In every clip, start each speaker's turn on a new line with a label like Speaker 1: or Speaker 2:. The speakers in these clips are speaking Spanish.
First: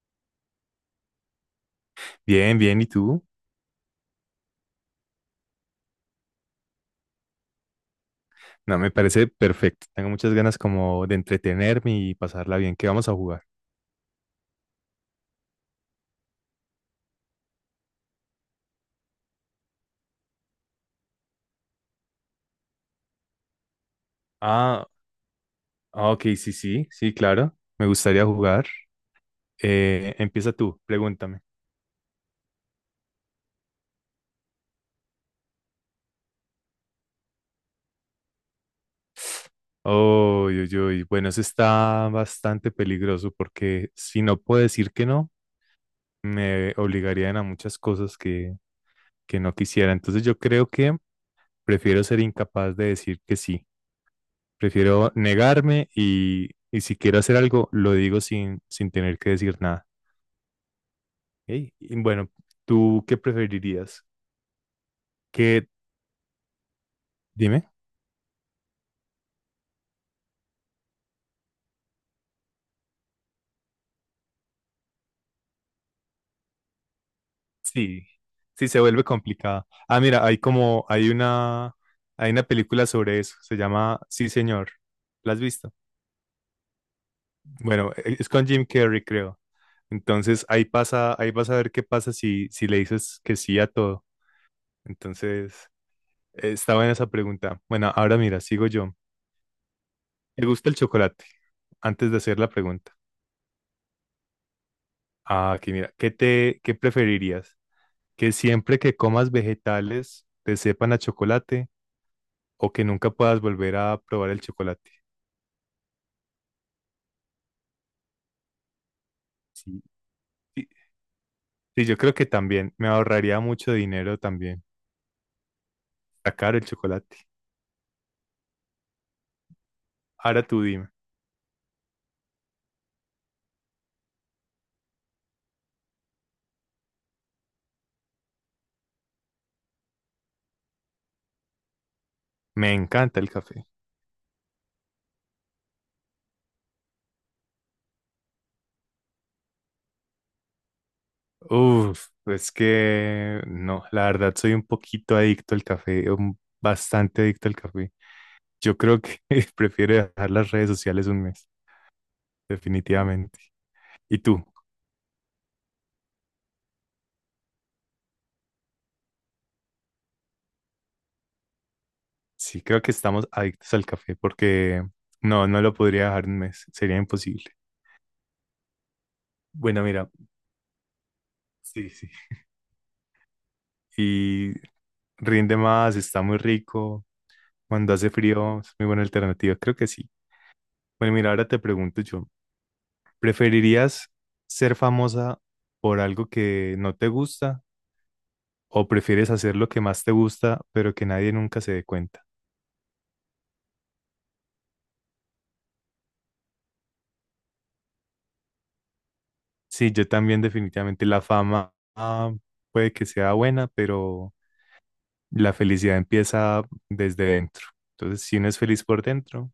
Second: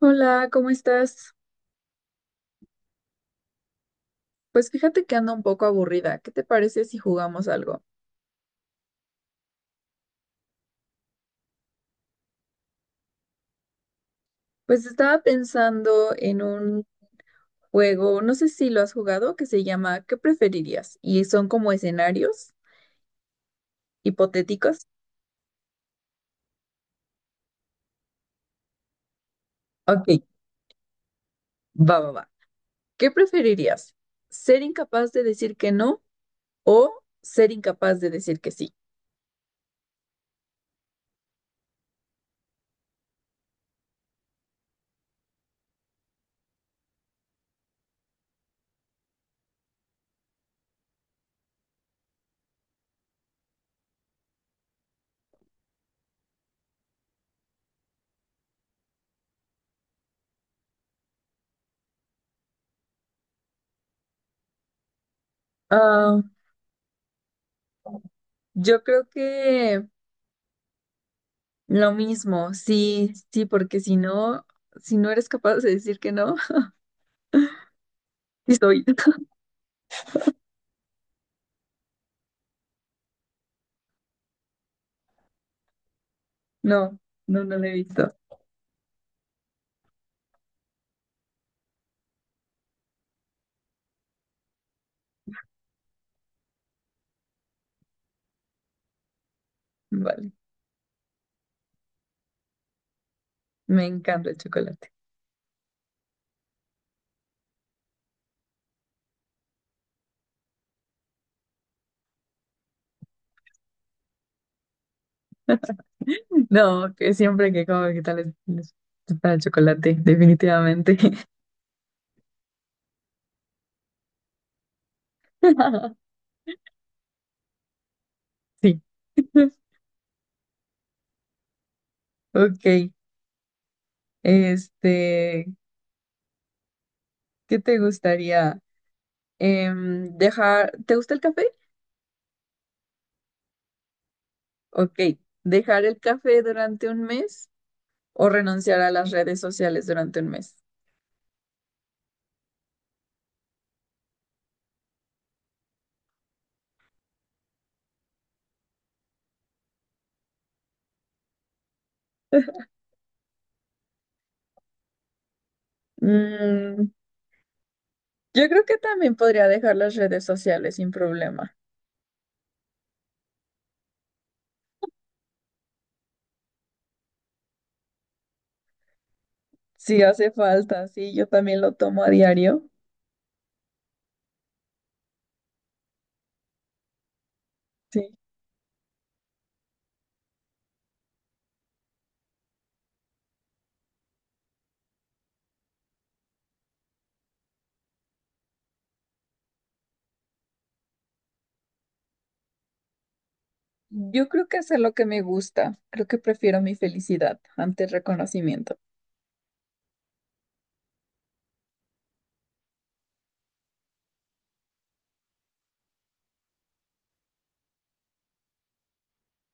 Speaker 1: Hola, ¿cómo estás?
Speaker 2: Bien, bien, ¿y tú?
Speaker 1: Pues fíjate que ando un poco aburrida. ¿Qué te parece si jugamos algo?
Speaker 2: No, me parece perfecto. Tengo muchas ganas como de entretenerme y pasarla bien. ¿Qué vamos a jugar?
Speaker 1: Pues estaba pensando en un juego, no sé si lo has jugado, que se llama ¿Qué preferirías? Y son como escenarios hipotéticos.
Speaker 2: Ah, ah, ok, sí, sí, sí, claro. Me gustaría jugar.
Speaker 1: Ok,
Speaker 2: Empieza tú, pregúntame.
Speaker 1: va. ¿Qué preferirías? ¿Ser incapaz de decir que no o ser incapaz de decir que sí?
Speaker 2: Oh, uy, uy, uy. Bueno, eso está bastante peligroso porque si no puedo decir que no, me obligarían a muchas cosas que no quisiera. Entonces yo creo que prefiero ser incapaz de decir que sí. Prefiero negarme y si quiero hacer algo, lo digo sin tener que decir nada. Ey, y bueno, ¿tú qué preferirías? ¿Qué?
Speaker 1: Ah,
Speaker 2: Dime.
Speaker 1: yo creo que lo mismo, sí, sí, porque si no, si no eres capaz de decir que no,
Speaker 2: Sí,
Speaker 1: sí
Speaker 2: sí, se
Speaker 1: soy.
Speaker 2: vuelve complicada. Ah, mira, hay una película sobre eso, se llama Sí, señor. ¿La has visto?
Speaker 1: No, no, no lo he
Speaker 2: Bueno,
Speaker 1: visto.
Speaker 2: es con Jim Carrey, creo. Entonces ahí pasa, ahí vas a ver qué pasa si le dices que sí a todo. Entonces, está buena esa pregunta. Bueno, ahora mira, sigo yo.
Speaker 1: Vale,
Speaker 2: ¿Te gusta el chocolate? Antes de hacer la pregunta.
Speaker 1: me encanta el chocolate.
Speaker 2: Ah, aquí mira, ¿qué preferirías? ¿Que siempre que comas vegetales te sepan a chocolate o que nunca puedas volver a probar el chocolate?
Speaker 1: No, que siempre que como vegetales les para el
Speaker 2: Sí,
Speaker 1: chocolate,
Speaker 2: sí,
Speaker 1: definitivamente.
Speaker 2: sí, yo creo que también me ahorraría mucho dinero también. Está caro el chocolate.
Speaker 1: Sí.
Speaker 2: Ahora tú dime.
Speaker 1: Ok, este, ¿qué te gustaría? Dejar, ¿te gusta el café?
Speaker 2: Me encanta el café.
Speaker 1: Ok, ¿dejar el café durante un mes o renunciar a las redes sociales durante un mes?
Speaker 2: Uf, es que no, la verdad soy un poquito adicto al café, bastante adicto al café. Yo creo que prefiero dejar las redes sociales un mes, definitivamente. ¿Y tú?
Speaker 1: Mm, yo creo que también podría dejar las redes sociales sin problema.
Speaker 2: Sí, creo que estamos adictos al café porque no, no lo podría dejar un mes, sería imposible. Bueno,
Speaker 1: Sí
Speaker 2: mira,
Speaker 1: hace falta, sí, yo también lo
Speaker 2: sí,
Speaker 1: tomo
Speaker 2: sí.
Speaker 1: a diario.
Speaker 2: Y rinde más, está muy rico, cuando
Speaker 1: Sí.
Speaker 2: hace frío es muy buena alternativa, creo que sí. Bueno, mira, ahora te pregunto yo, ¿preferirías ser famosa por algo que no te gusta o prefieres hacer lo que más te gusta pero que nadie nunca se dé cuenta?
Speaker 1: Yo creo que hacer lo que me gusta, creo que prefiero mi felicidad ante el reconocimiento.
Speaker 2: Sí, yo también definitivamente la fama puede que sea buena, pero la felicidad empieza desde dentro. Entonces, si uno es feliz por dentro,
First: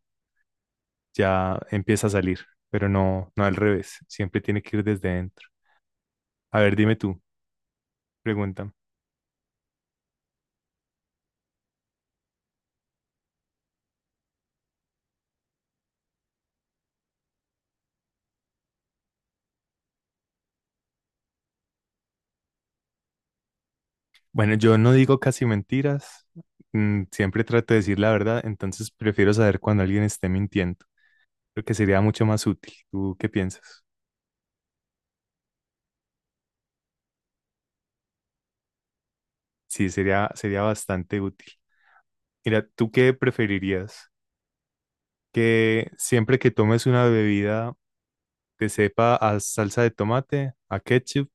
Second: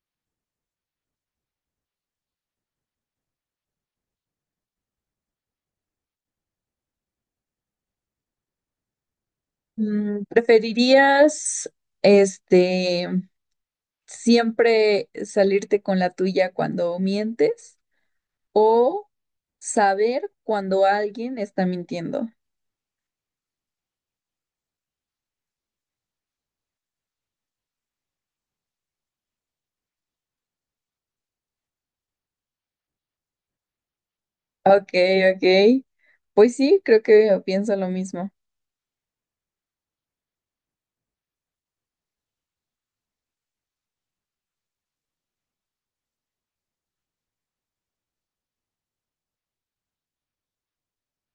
Speaker 2: ya empieza a salir, pero no, no al revés. Siempre tiene que ir desde dentro. A ver, dime tú, pregunta.
Speaker 1: Mm, ¿preferirías, este, siempre salirte con la tuya cuando mientes o saber cuando alguien está mintiendo?
Speaker 2: Bueno, yo no digo casi mentiras. Siempre trato de decir la verdad, entonces prefiero saber cuando alguien esté mintiendo. Creo que sería mucho más útil. ¿Tú qué piensas?
Speaker 1: Ok, ok. Pues sí, creo que pienso lo mismo.
Speaker 2: Sí, sería bastante útil. Mira, ¿tú qué preferirías? ¿Que siempre que tomes una bebida te sepa a salsa de tomate, a ketchup,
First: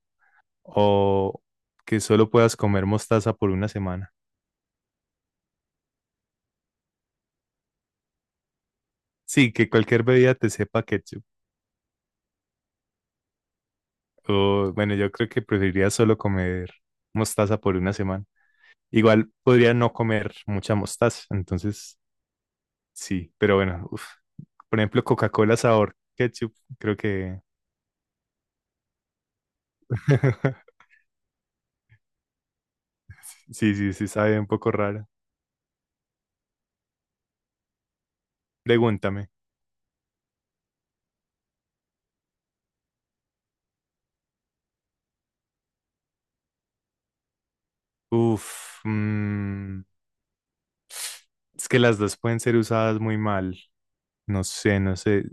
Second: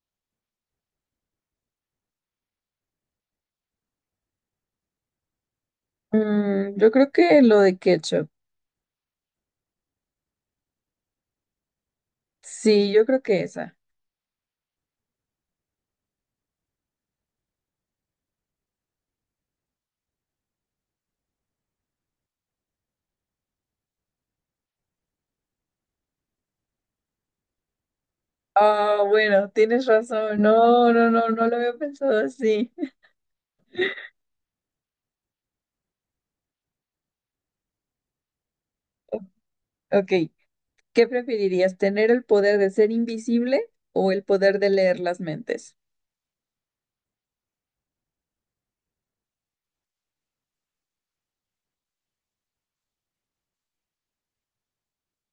Speaker 2: o que solo puedas comer mostaza por una semana?
Speaker 1: Mm, yo creo que lo de ketchup.
Speaker 2: Sí, que cualquier bebida te sepa ketchup.
Speaker 1: Sí, yo creo que esa.
Speaker 2: O bueno, yo creo que preferiría solo comer mostaza por una semana. Igual podría no comer mucha mostaza, entonces sí, pero bueno, uf. Por ejemplo, Coca-Cola sabor ketchup, creo que
Speaker 1: Ah, bueno, tienes razón. No, no, no, no lo había pensado así.
Speaker 2: sí, sí, sí sabe un poco raro. Pregúntame.
Speaker 1: Ok, ¿qué preferirías? ¿Tener el poder de ser invisible o el poder de leer las mentes?
Speaker 2: Uf, es que las dos pueden ser usadas muy mal. No sé, no sé.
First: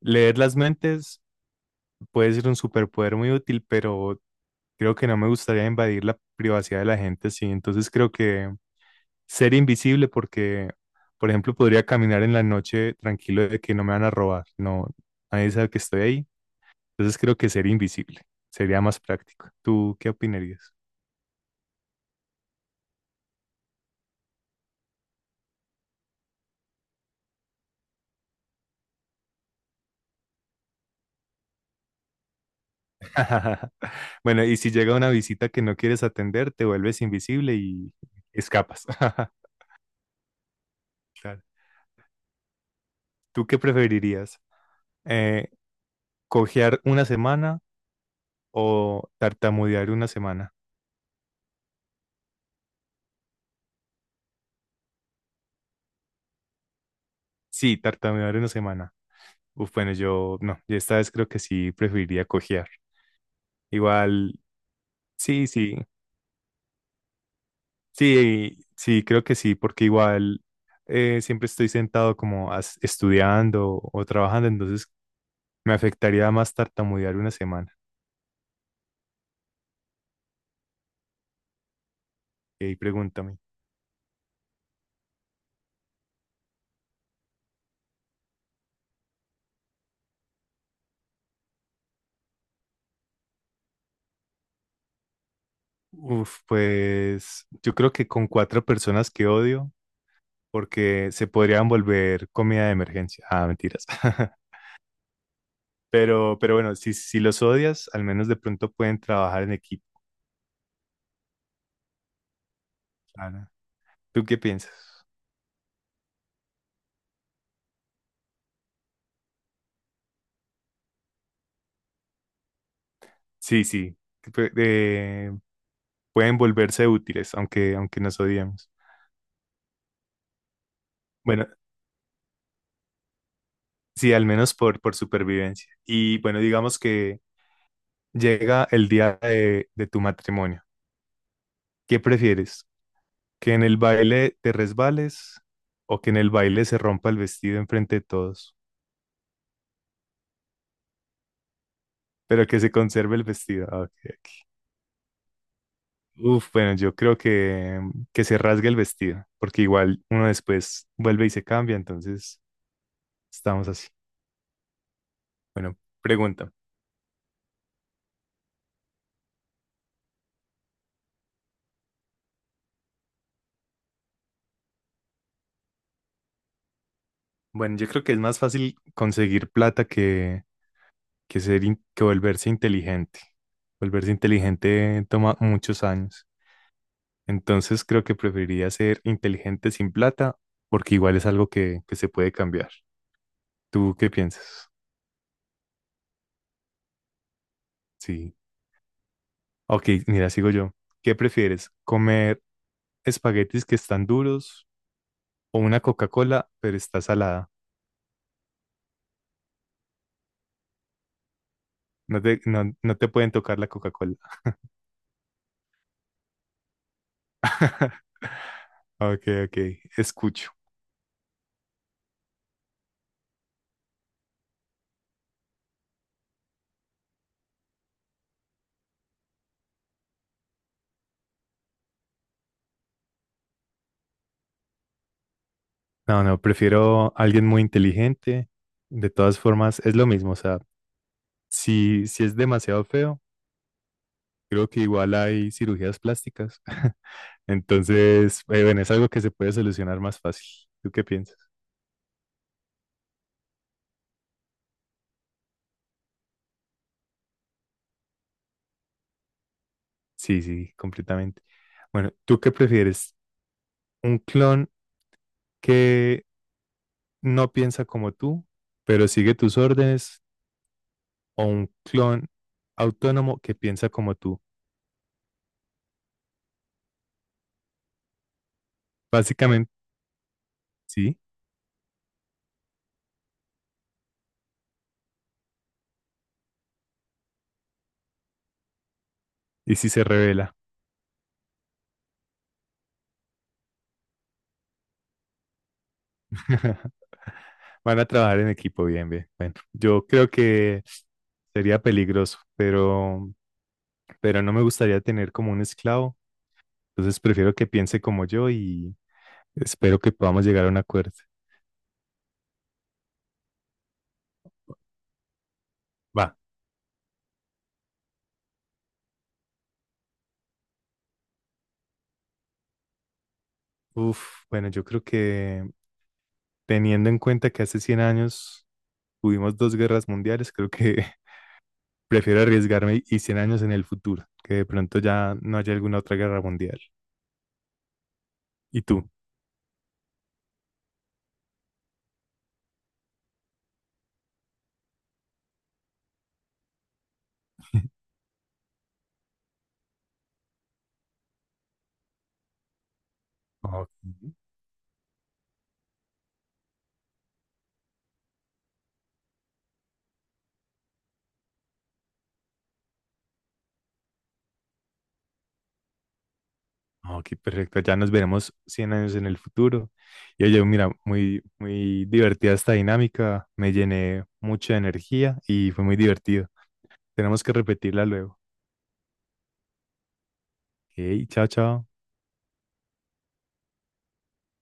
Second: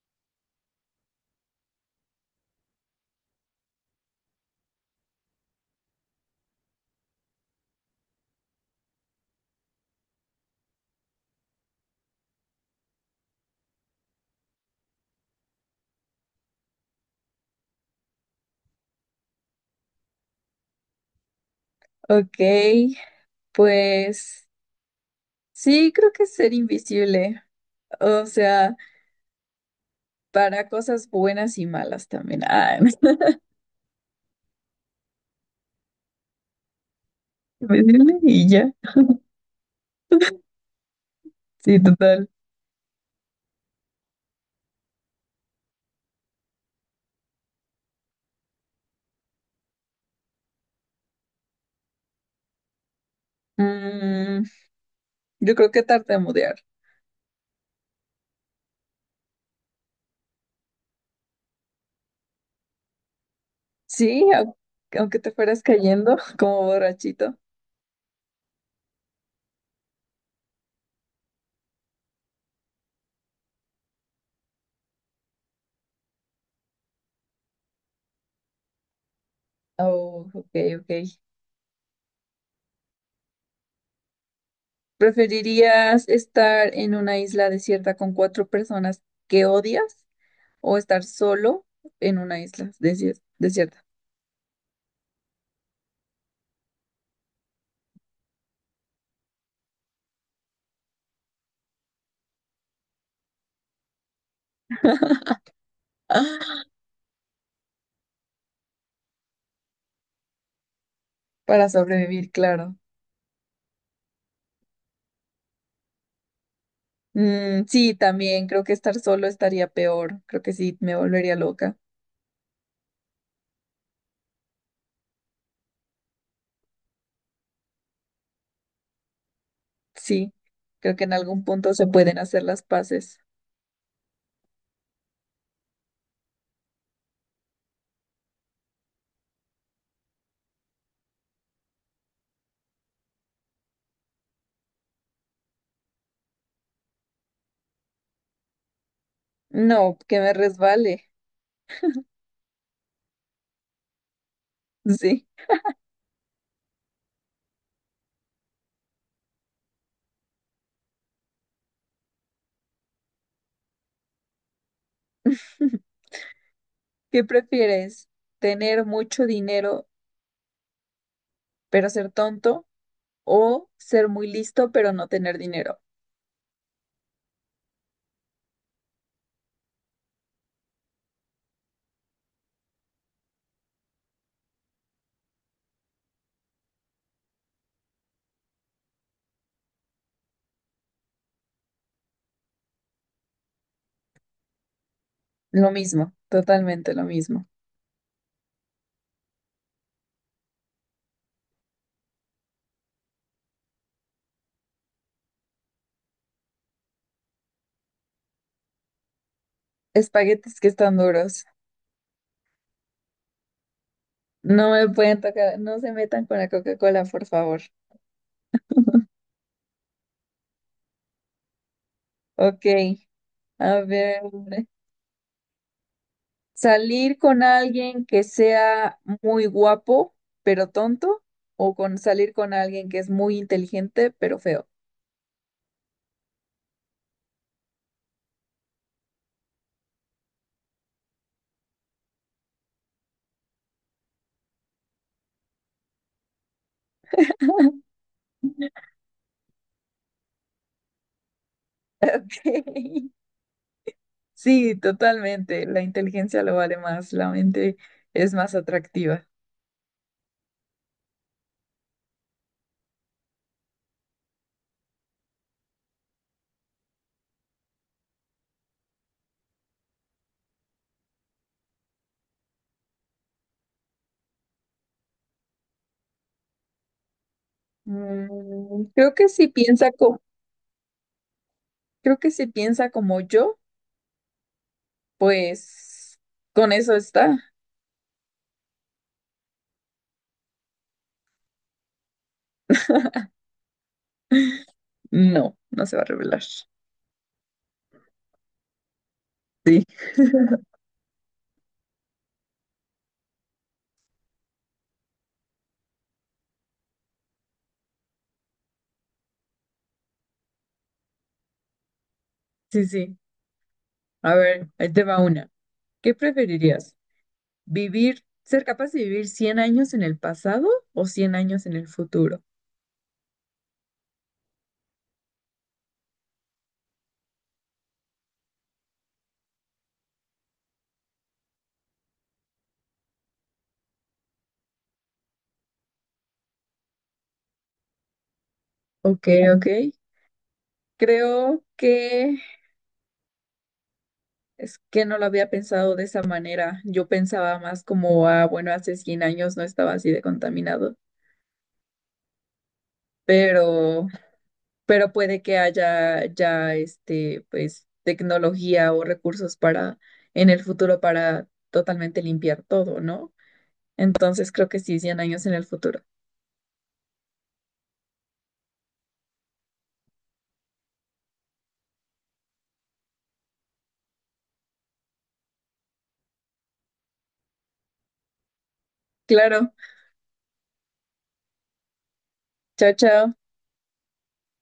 Speaker 2: Leer las mentes puede ser un superpoder muy útil, pero creo que no me gustaría invadir la privacidad de la gente, sí. Entonces creo que ser invisible porque, por ejemplo, podría caminar en la noche tranquilo de que no me van a robar. No, nadie sabe que estoy ahí. Entonces creo que ser invisible sería más práctico. ¿Tú qué opinarías?
Speaker 1: Ok, pues sí, creo que ser invisible. O sea, para cosas buenas y malas también. Ah,
Speaker 2: Bueno, y si llega una visita que no quieres atender, te vuelves invisible y
Speaker 1: invisible y ya.
Speaker 2: escapas. Claro.
Speaker 1: Sí, total.
Speaker 2: ¿Tú qué preferirías? Eh, ¿cojear una semana o tartamudear una semana?
Speaker 1: Mm, yo creo que tartamudear.
Speaker 2: Sí, tartamudear una semana. Uf, bueno, yo no, yo esta vez creo que sí preferiría cojear.
Speaker 1: Sí,
Speaker 2: Igual,
Speaker 1: aunque te
Speaker 2: sí,
Speaker 1: fueras
Speaker 2: sí,
Speaker 1: cayendo como borrachito.
Speaker 2: sí, sí, creo que sí, porque igual siempre estoy sentado como estudiando o trabajando, entonces me afectaría más tartamudear una semana.
Speaker 1: Oh, ok, ok.
Speaker 2: Y ahí pregúntame.
Speaker 1: ¿Preferirías estar en una isla desierta con cuatro personas que odias o estar solo en una isla desierta?
Speaker 2: Uf, pues yo creo que con cuatro personas que odio, porque se podrían volver comida de emergencia. Ah, mentiras. Pero
Speaker 1: ¡Ah!
Speaker 2: bueno, si los odias, al menos de pronto pueden trabajar en equipo.
Speaker 1: Para sobrevivir, claro.
Speaker 2: Ana. ¿Tú qué piensas?
Speaker 1: Mm, sí, también creo que estar solo estaría peor. Creo que sí, me volvería loca.
Speaker 2: Sí, sí, que pueden volverse útiles, aunque nos odiemos.
Speaker 1: Sí, creo que en algún
Speaker 2: Bueno,
Speaker 1: punto se pueden hacer las paces.
Speaker 2: sí, al menos por supervivencia. Y bueno, digamos que llega el día de tu matrimonio. ¿Qué prefieres? ¿Que en el baile te resbales o que en el baile se rompa el vestido enfrente de todos?
Speaker 1: No, que me resbale.
Speaker 2: Pero que se conserve el vestido. Ah, ok.
Speaker 1: Sí.
Speaker 2: Uf, bueno, yo creo que se rasgue el vestido, porque igual uno después vuelve y se cambia, entonces estamos así. Bueno, pregunta.
Speaker 1: ¿Qué prefieres? ¿Tener mucho dinero pero ser tonto o ser muy listo pero no tener dinero?
Speaker 2: Bueno, yo creo que es más fácil conseguir plata que volverse inteligente. Volverse inteligente toma muchos años. Entonces creo que preferiría ser inteligente sin plata, porque igual es algo que se puede cambiar. ¿Tú qué piensas?
Speaker 1: Lo mismo, totalmente lo mismo.
Speaker 2: Sí. Ok, mira, sigo yo. ¿Qué prefieres? ¿Comer espaguetis que están duros o una Coca-Cola, pero está salada?
Speaker 1: Espaguetis que están duros.
Speaker 2: No te pueden tocar la Coca-Cola.
Speaker 1: No me pueden tocar, no se metan con la Coca-Cola, por favor.
Speaker 2: Ok, ok, escucho.
Speaker 1: Ok, a ver. ¿Salir con alguien que sea muy guapo, pero tonto? ¿O con salir con alguien que es muy inteligente, pero feo?
Speaker 2: No, no, prefiero alguien muy inteligente. De todas formas, es lo mismo. O sea, si es demasiado feo, creo que igual hay cirugías plásticas. Entonces, bueno, es algo que se puede solucionar más fácil. ¿Tú qué piensas?
Speaker 1: Ok. Sí, totalmente. La inteligencia lo vale más, la mente es más atractiva.
Speaker 2: Sí, sí, completamente. Bueno, ¿tú qué prefieres? ¿Un clon que no piensa como tú pero sigue tus órdenes, o un clon autónomo que piensa como tú?
Speaker 1: Mm,
Speaker 2: Básicamente, sí.
Speaker 1: creo que si piensa como yo. Pues con eso está.
Speaker 2: Y si se revela,
Speaker 1: No, no se va a revelar.
Speaker 2: van a trabajar en equipo bien, bien. Bueno,
Speaker 1: Sí,
Speaker 2: yo creo que sería peligroso, pero no me gustaría tener como un esclavo. Entonces prefiero que piense como yo y espero que podamos llegar a un acuerdo.
Speaker 1: sí, sí. A ver, ahí te va una. ¿Qué
Speaker 2: Va.
Speaker 1: preferirías? Ser capaz de vivir 100 años en el pasado o 100 años en el futuro?
Speaker 2: Uf, bueno, yo creo que teniendo en cuenta que hace 100 años tuvimos dos guerras mundiales, creo que prefiero arriesgarme y 100 años en el futuro, que de pronto ya no haya alguna otra guerra mundial. ¿Y tú?
Speaker 1: Ok, ok. Creo que es que no lo había pensado de esa manera. Yo pensaba más como, ah, bueno, hace 100 años no estaba así de contaminado,
Speaker 2: Ok,
Speaker 1: pero puede que haya ya pues, tecnología o recursos para en el futuro para totalmente limpiar todo, ¿no? Entonces creo que sí, 100 años en el futuro.
Speaker 2: ok, perfecto. Ya nos veremos 100 años en el futuro. Y oye, mira, muy, muy divertida esta dinámica. Me llené mucha energía y fue muy divertido. Tenemos que repetirla luego.
Speaker 1: Claro,
Speaker 2: Ok, chao, chao.
Speaker 1: chao, chao.